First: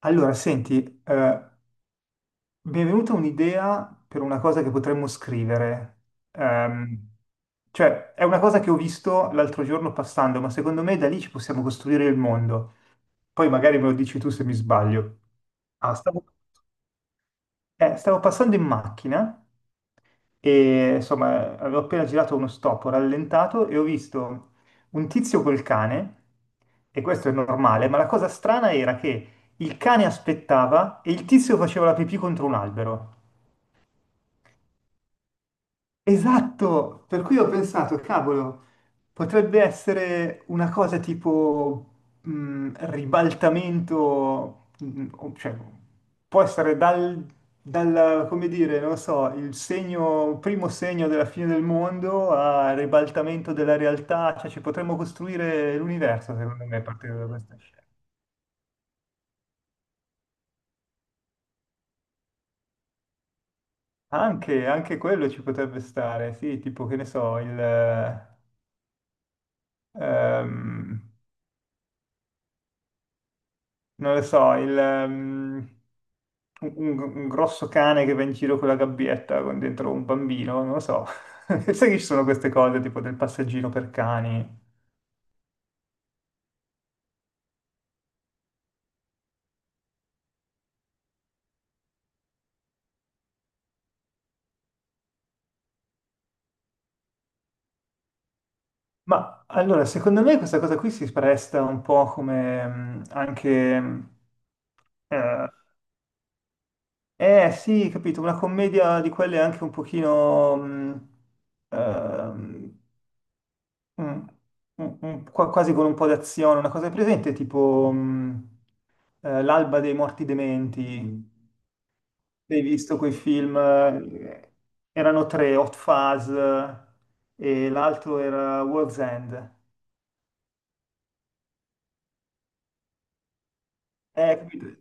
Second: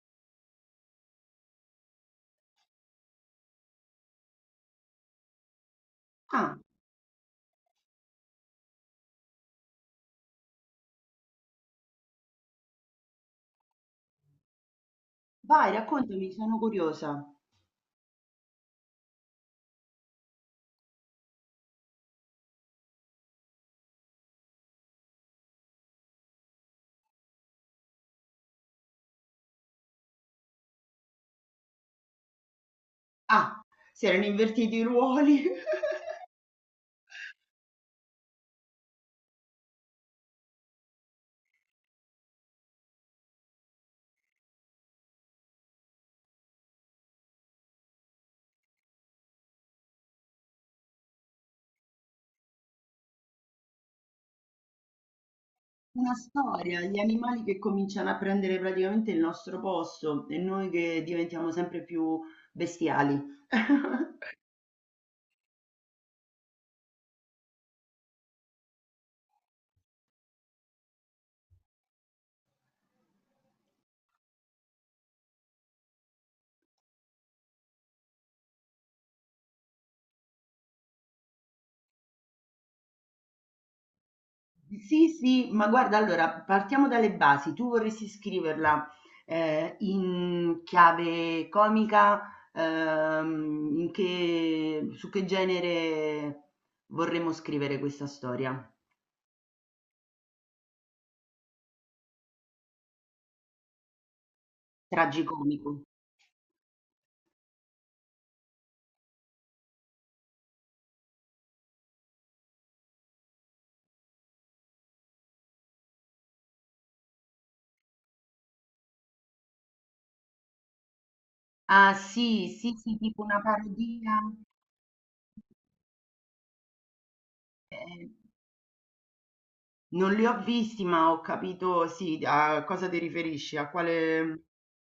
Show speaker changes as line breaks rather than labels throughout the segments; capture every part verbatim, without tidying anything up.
Allora, senti, eh, mi è venuta un'idea per una cosa che potremmo scrivere.
Ah,
Ehm, cioè, è una cosa che ho visto l'altro giorno passando, ma secondo me da lì ci possiamo costruire il mondo. Poi magari me lo dici tu se mi sbaglio.
vai,
Ah, stavo-
raccontami, sono curiosa.
eh, stavo passando in macchina e insomma avevo appena girato uno stop, ho rallentato e ho visto un tizio col cane, e questo è normale, ma la cosa strana era che il cane aspettava e il tizio faceva la pipì contro un albero.
Ah, si erano invertiti i ruoli.
Esatto, per cui ho pensato, cavolo, potrebbe essere una cosa tipo mh, ribaltamento, mh, o- cioè può essere dal, dal, come dire, non lo so, il segno, primo segno della fine del mondo a ribaltamento della realtà, cioè ci potremmo costruire
Una
l'universo, secondo me,
storia,
a
gli
partire da
animali
questa
che
scena.
cominciano a prendere praticamente il nostro posto e noi che diventiamo sempre più bestiali.
Anche, anche quello ci potrebbe stare, sì, tipo che ne so, il... eh, ehm, non lo so, il, ehm, un, un- un grosso cane che va in giro con la gabbietta con dentro un bambino, non lo so. Sai che ci sono queste cose tipo del passeggino per cani.
Sì, sì, ma guarda, allora partiamo dalle basi. Tu vorresti scriverla eh, in chiave comica, ehm, in che- su che genere vorremmo scrivere questa storia?
Ma allora, secondo me questa cosa qui si presta un po' come mm, anche... mm, eh,
Tragicomico.
eh, sì, capito, una commedia di quelle anche un pochino... mm, ehm, Mm, mm, mm, qua- quasi con un po' d'azione, una cosa è presente tipo mm, eh, L'alba dei morti dementi. Mm.
Ah sì,
Hai
sì, sì,
visto quei
tipo una
film?
parodia.
Eh, erano tre, Hot Fuzz, eh, e
Eh,
l'altro era World's End.
non li ho visti, ma ho capito, sì, a cosa ti riferisci, a
Eh,
quale.
capito?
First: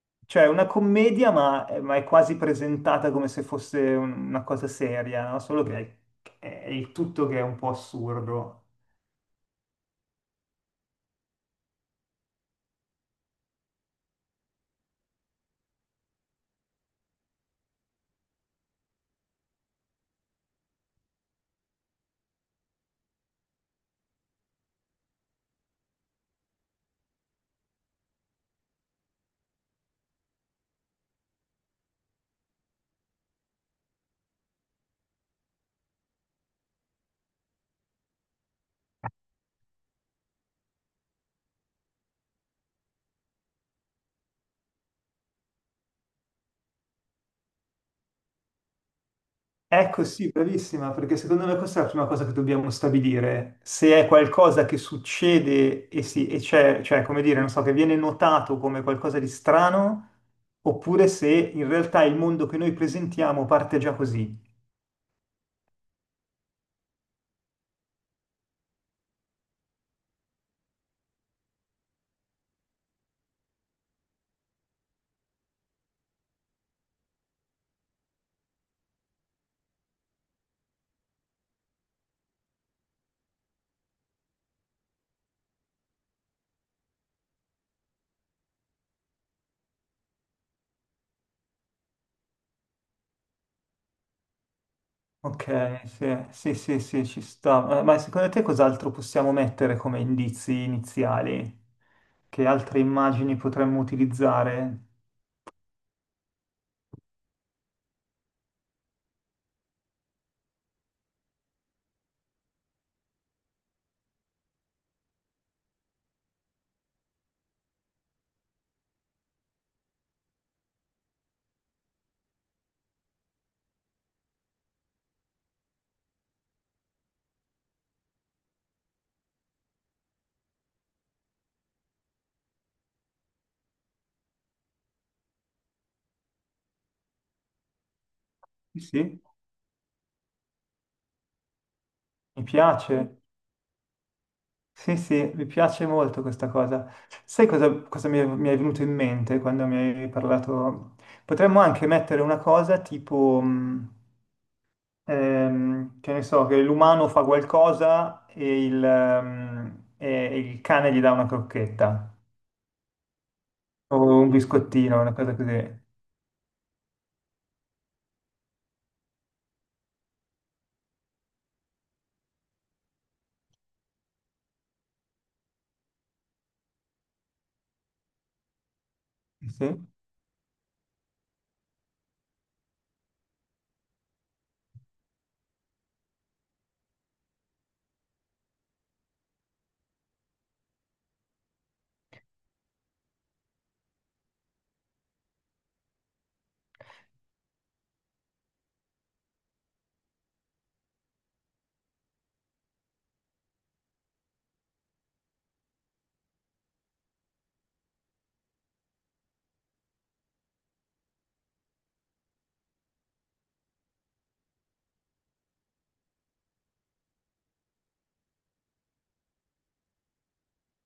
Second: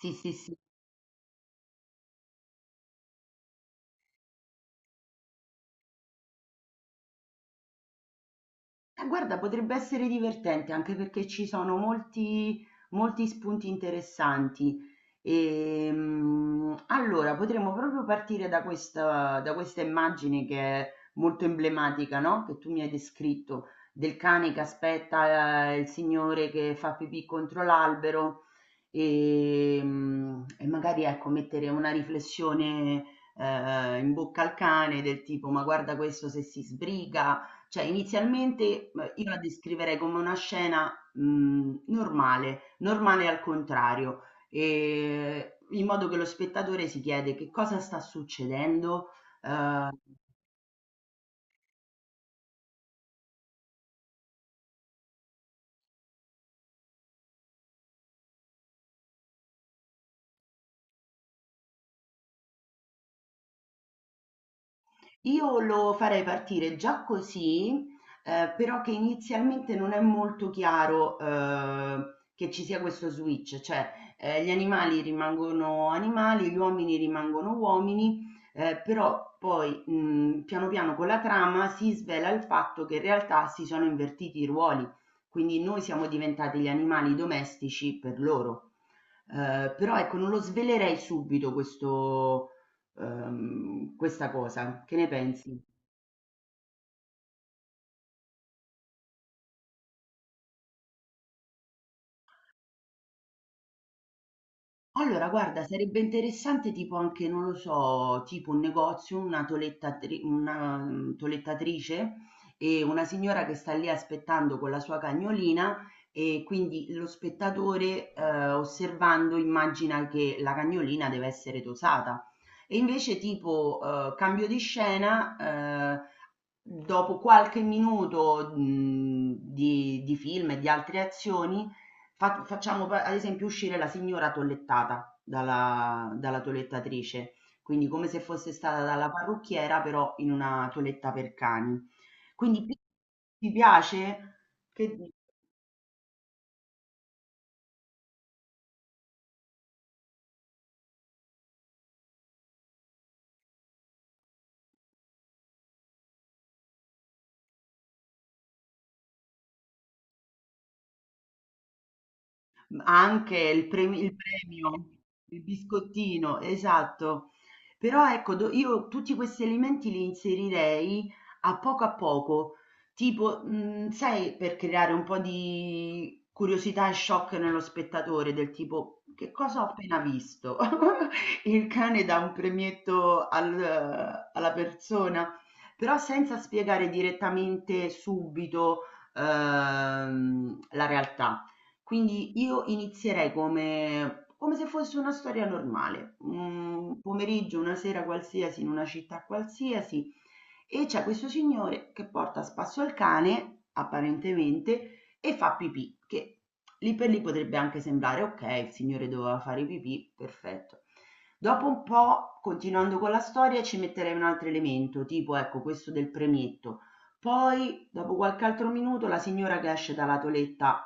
Sì, sì,
Cioè
sì.
una commedia ma, eh, ma è quasi presentata come se fosse un- una cosa seria, no? Solo che è, è il tutto che è un po' assurdo.
Eh, guarda, potrebbe essere divertente anche perché ci sono molti, molti spunti interessanti. Ehm, allora, potremmo proprio partire da questa, da questa immagine che è molto emblematica, no? Che tu mi hai descritto, del cane che aspetta, eh, il signore che fa pipì contro l'albero. Ehm, e magari ecco, mettere una riflessione, ehm, in bocca al cane del tipo: "Ma guarda questo se si sbriga". Cioè inizialmente, uhm, io la descriverei come una scena, mhmm, normale, normale al contrario, ehm, in modo che lo spettatore si chiede: "Che cosa sta succedendo?" Uhm
Ecco, sì, bravissima, perché secondo me questa è la prima cosa che dobbiamo stabilire. Se è qualcosa che succede e, si, e c'è, cioè, come dire, non so, che viene notato come qualcosa di strano, oppure se in realtà il mondo che noi presentiamo parte già così.
Io lo farei partire già così, ehm, però che inizialmente non è molto chiaro, ehm, che ci sia questo switch, cioè, ehm, gli animali rimangono animali, gli uomini rimangono uomini, ehm, però poi, mhmm, piano piano con la trama si svela il fatto che in realtà si sono invertiti i ruoli, quindi noi siamo diventati gli animali domestici per loro. Ehm, però ecco, non lo svelerei subito questo ehm, questa cosa. Che ne pensi?
Ok, sì, sì, sì, sì, ci sta. Eh, Ma secondo te cos'altro possiamo mettere come indizi iniziali? Che altre immagini potremmo utilizzare?
Allora, guarda, sarebbe interessante tipo anche, non lo so, tipo un negozio, una tolettatri- una, mm, tolettatrice e una signora che sta lì aspettando con la sua cagnolina e quindi lo spettatore eh, osservando immagina che la cagnolina deve essere tosata. E invece tipo eh, cambio di scena, eh, dopo qualche minuto, mhmm, di di film e di altre azioni, fa facciamo p ad esempio uscire la signora tollettata dalla dalla toelettatrice, quindi come se fosse
Sì,
stata dalla
sì.
parrucchiera, però in una toeletta per cani.
Mi
Quindi pi
piace.
ti piace? Che
Sì,
di
sì, mi piace molto questa cosa. Sai cosa, cosa mi è, mi è venuto in mente quando mi hai parlato? Potremmo anche mettere una cosa tipo, mh, ehm, che ne so, che l'umano fa qualcosa e il, ehm, e il cane gli dà una crocchetta
Mh, anche il prem
o
il
un
premio,
biscottino, una cosa
il
così.
biscottino, esatto. Però ecco, do io tutti questi alimenti li inserirei a poco a poco, tipo, mhmm, sai, per creare un po' di curiosità e shock nello spettatore, del tipo: "Che
Sì,
cosa ho
sì.
appena visto?" Il cane dà un premietto al alla persona, però senza spiegare direttamente subito, ehm, la realtà. Quindi io inizierei come come se fosse una storia normale, un pomeriggio, una sera qualsiasi, in una città qualsiasi, e c'è questo signore che porta a spasso il cane, apparentemente, e fa pipì, che lì per lì potrebbe anche sembrare, ok, il signore doveva fare pipì, perfetto. Dopo un po', continuando con la storia, ci metterei un altro elemento, tipo, ecco, questo del premetto. Poi, dopo qualche altro minuto, la signora che esce dalla toeletta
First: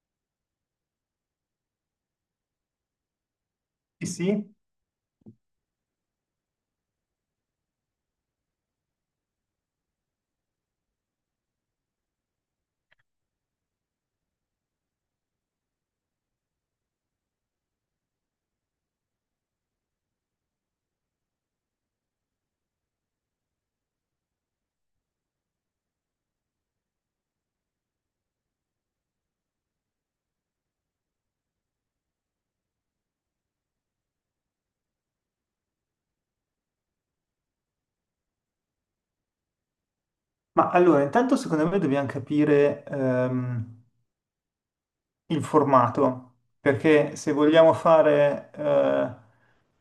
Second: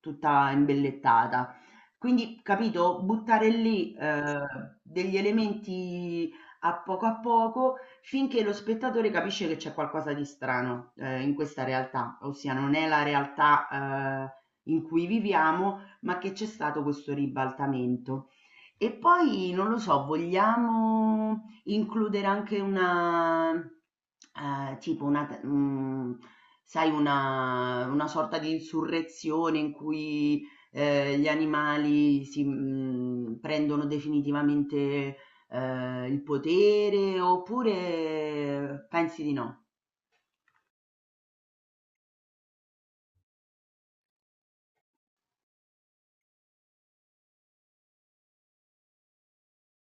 tutta imbellettata. Quindi, capito, buttare lì,
Sì, sì.
ehm, degli elementi a poco a poco finché lo spettatore capisce che c'è qualcosa di strano, eh, in questa realtà, ossia non è la realtà, eh, in cui viviamo, ma che c'è stato questo ribaltamento. E poi, non lo so, vogliamo includere anche una ehm, tipo una t mhmm, sai una una sorta di insurrezione in cui, ehm, gli animali si mhmm, prendono definitivamente, ehm, il potere oppure pensi di no?
Ma allora, intanto secondo me dobbiamo capire ehm, il formato, perché se vogliamo fare eh,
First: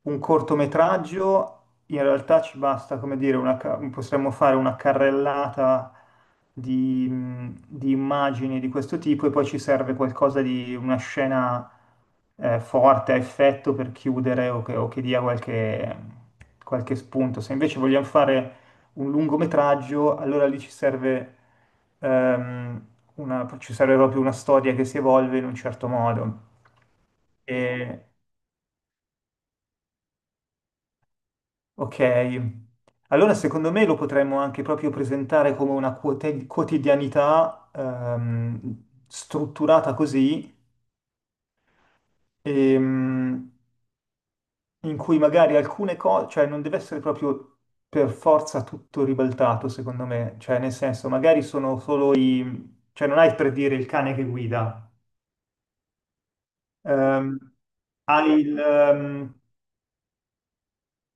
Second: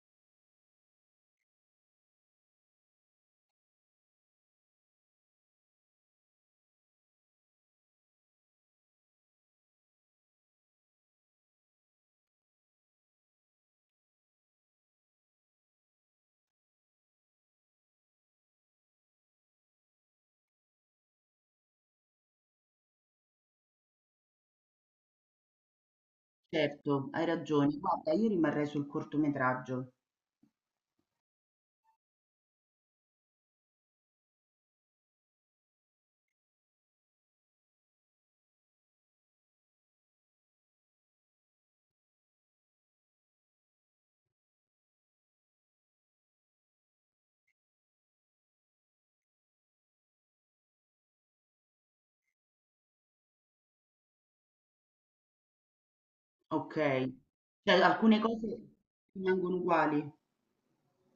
un cortometraggio, in realtà ci basta, come dire, una ca- possiamo fare una carrellata di, mh, di immagini di questo tipo e poi ci serve qualcosa di una scena eh, forte, a effetto per chiudere o che, o che dia qualche, qualche spunto. Se invece vogliamo fare un lungometraggio, allora lì ci serve, ehm, una, ci serve proprio una storia che si evolve in un certo modo.
Certo, hai ragione.
E-
Guarda, io rimarrei sul cortometraggio.
ok, allora secondo me lo potremmo anche proprio presentare come una quote- quotidianità ehm, strutturata così, ehm, in cui magari alcune cose, cioè non deve essere proprio per forza tutto ribaltato, secondo me, cioè nel senso magari sono solo i, cioè non hai per dire il cane che guida.
Okay.
Ehm,
Cioè alcune
hai il...
cose
ehm,
rimangono uguali?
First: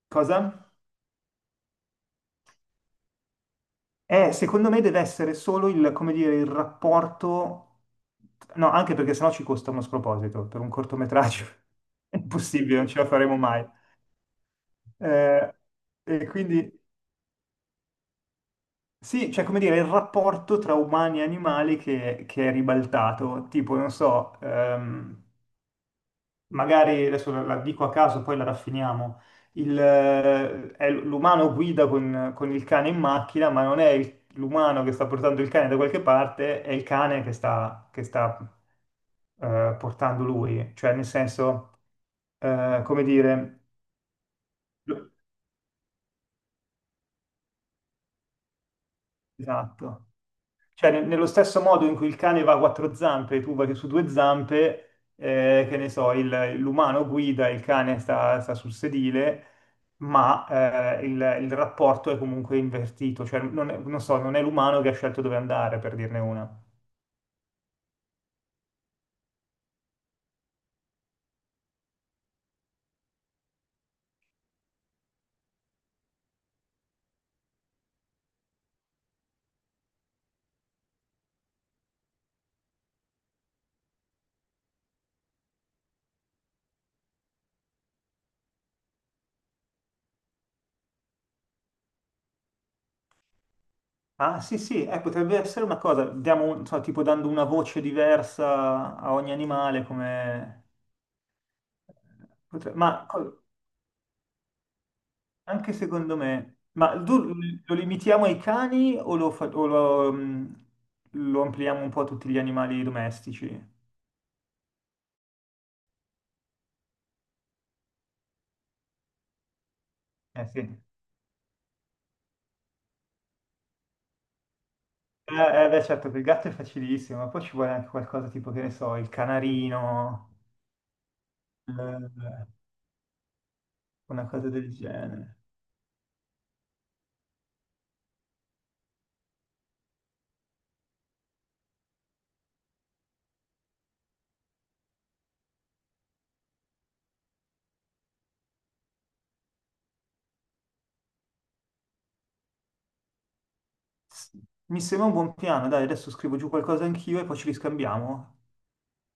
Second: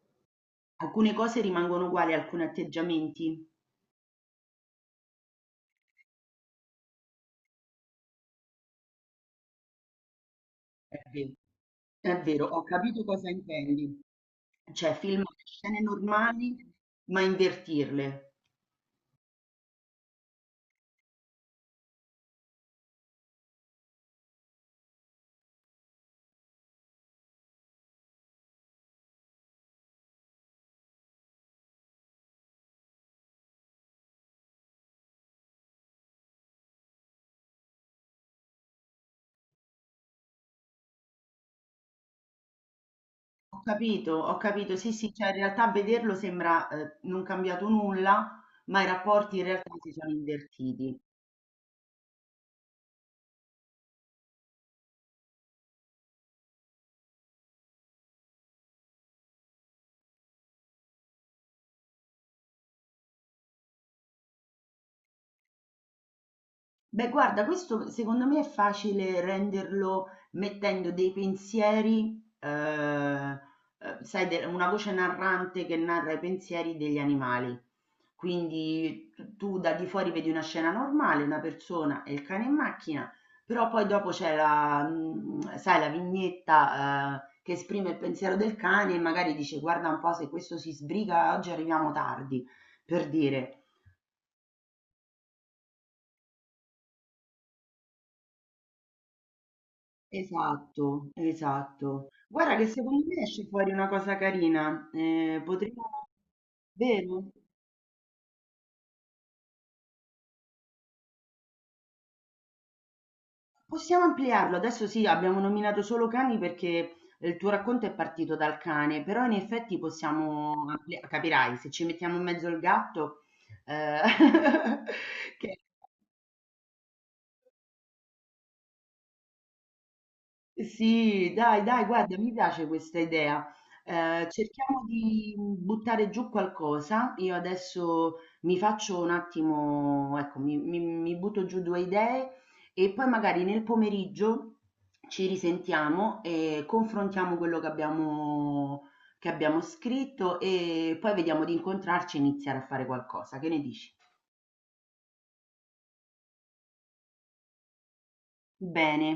cosa?
Alcune cose rimangono uguali, alcuni atteggiamenti?
Eh, secondo me deve essere solo il, come dire, il rapporto. No, anche perché sennò ci costa uno sproposito per un
Eh sì.
cortometraggio. È
È vero, ho
impossibile, non ce
capito
la
cosa
faremo mai.
intendi. Cioè filmare
Eh,
scene
e
normali,
quindi
ma invertirle.
sì, cioè come dire, il rapporto tra umani e animali che, che è ribaltato, tipo, non so, ehm, magari adesso la, la dico a caso, poi la raffiniamo. Il, eh, è l- l'umano guida con, con il cane in macchina, ma non è il- l'umano che sta portando il cane da qualche parte, è il cane che sta, che sta, eh, portando lui. Cioè, nel senso, eh, come dire,
Ho capito, ho capito. Sì, sì,
lo-
cioè in realtà vederlo sembra eh, non cambiato nulla, ma i rapporti in realtà si
esatto.
sono
Cioè,
invertiti.
ne- nello stesso modo in cui il cane va a quattro zampe e tu vai su due zampe, eh, che ne so, il- l'umano guida, il cane sta, sta sul sedile, ma eh, il, il rapporto è comunque invertito. Cioè, non è- non so, non è l'umano che ha scelto dove andare, per dirne una.
Beh, guarda, questo secondo me è facile renderlo mettendo dei pensieri, eh, eh, sai, de- una voce narrante che narra i pensieri degli animali. Quindi tu, tu da di fuori vedi una scena normale, una persona e il cane in macchina, però poi dopo c'è la, mh, sai, la vignetta, eh, che esprime il pensiero del cane e magari dice guarda un po' se questo si sbriga oggi arriviamo tardi, per dire.
Ah, sì, sì, eh, potrebbe essere una cosa, diamo, un- so, tipo dando una voce diversa a ogni animale, come.
Esatto, esatto. Guarda che
potre- Ma
secondo me
co-
esce fuori una cosa carina. eh,
Anche
potremmo...
secondo me. Ma tu
Vero?
lo limitiamo ai cani o lo, fa- o lo, mm, lo ampliamo un po' a tutti gli animali domestici?
Possiamo ampliarlo. Adesso sì, abbiamo nominato solo cani perché il tuo racconto è partito dal cane, però in effetti
Eh sì.
possiamo ampli- capirai, se ci mettiamo in mezzo il gatto, eh,
Eh,
che.
eh, beh, certo, per il gatto è facilissimo, ma poi ci vuole anche qualcosa tipo, che ne so, il canarino,
Sì, dai, dai, guarda, mi
eh,
piace questa idea.
una
Eh,
cosa del
cerchiamo di
genere.
mm, buttare giù qualcosa. Io adesso mi faccio un attimo, ecco, mi, mi- mi butto giù due idee e poi magari nel pomeriggio ci risentiamo e confrontiamo quello che abbiamo, che abbiamo scritto e poi vediamo di incontrarci e iniziare a fare qualcosa. Che ne dici?
S- Mi sembra un buon piano, dai, adesso scrivo giù qualcosa anch'io e poi ci riscambiamo.
Bene.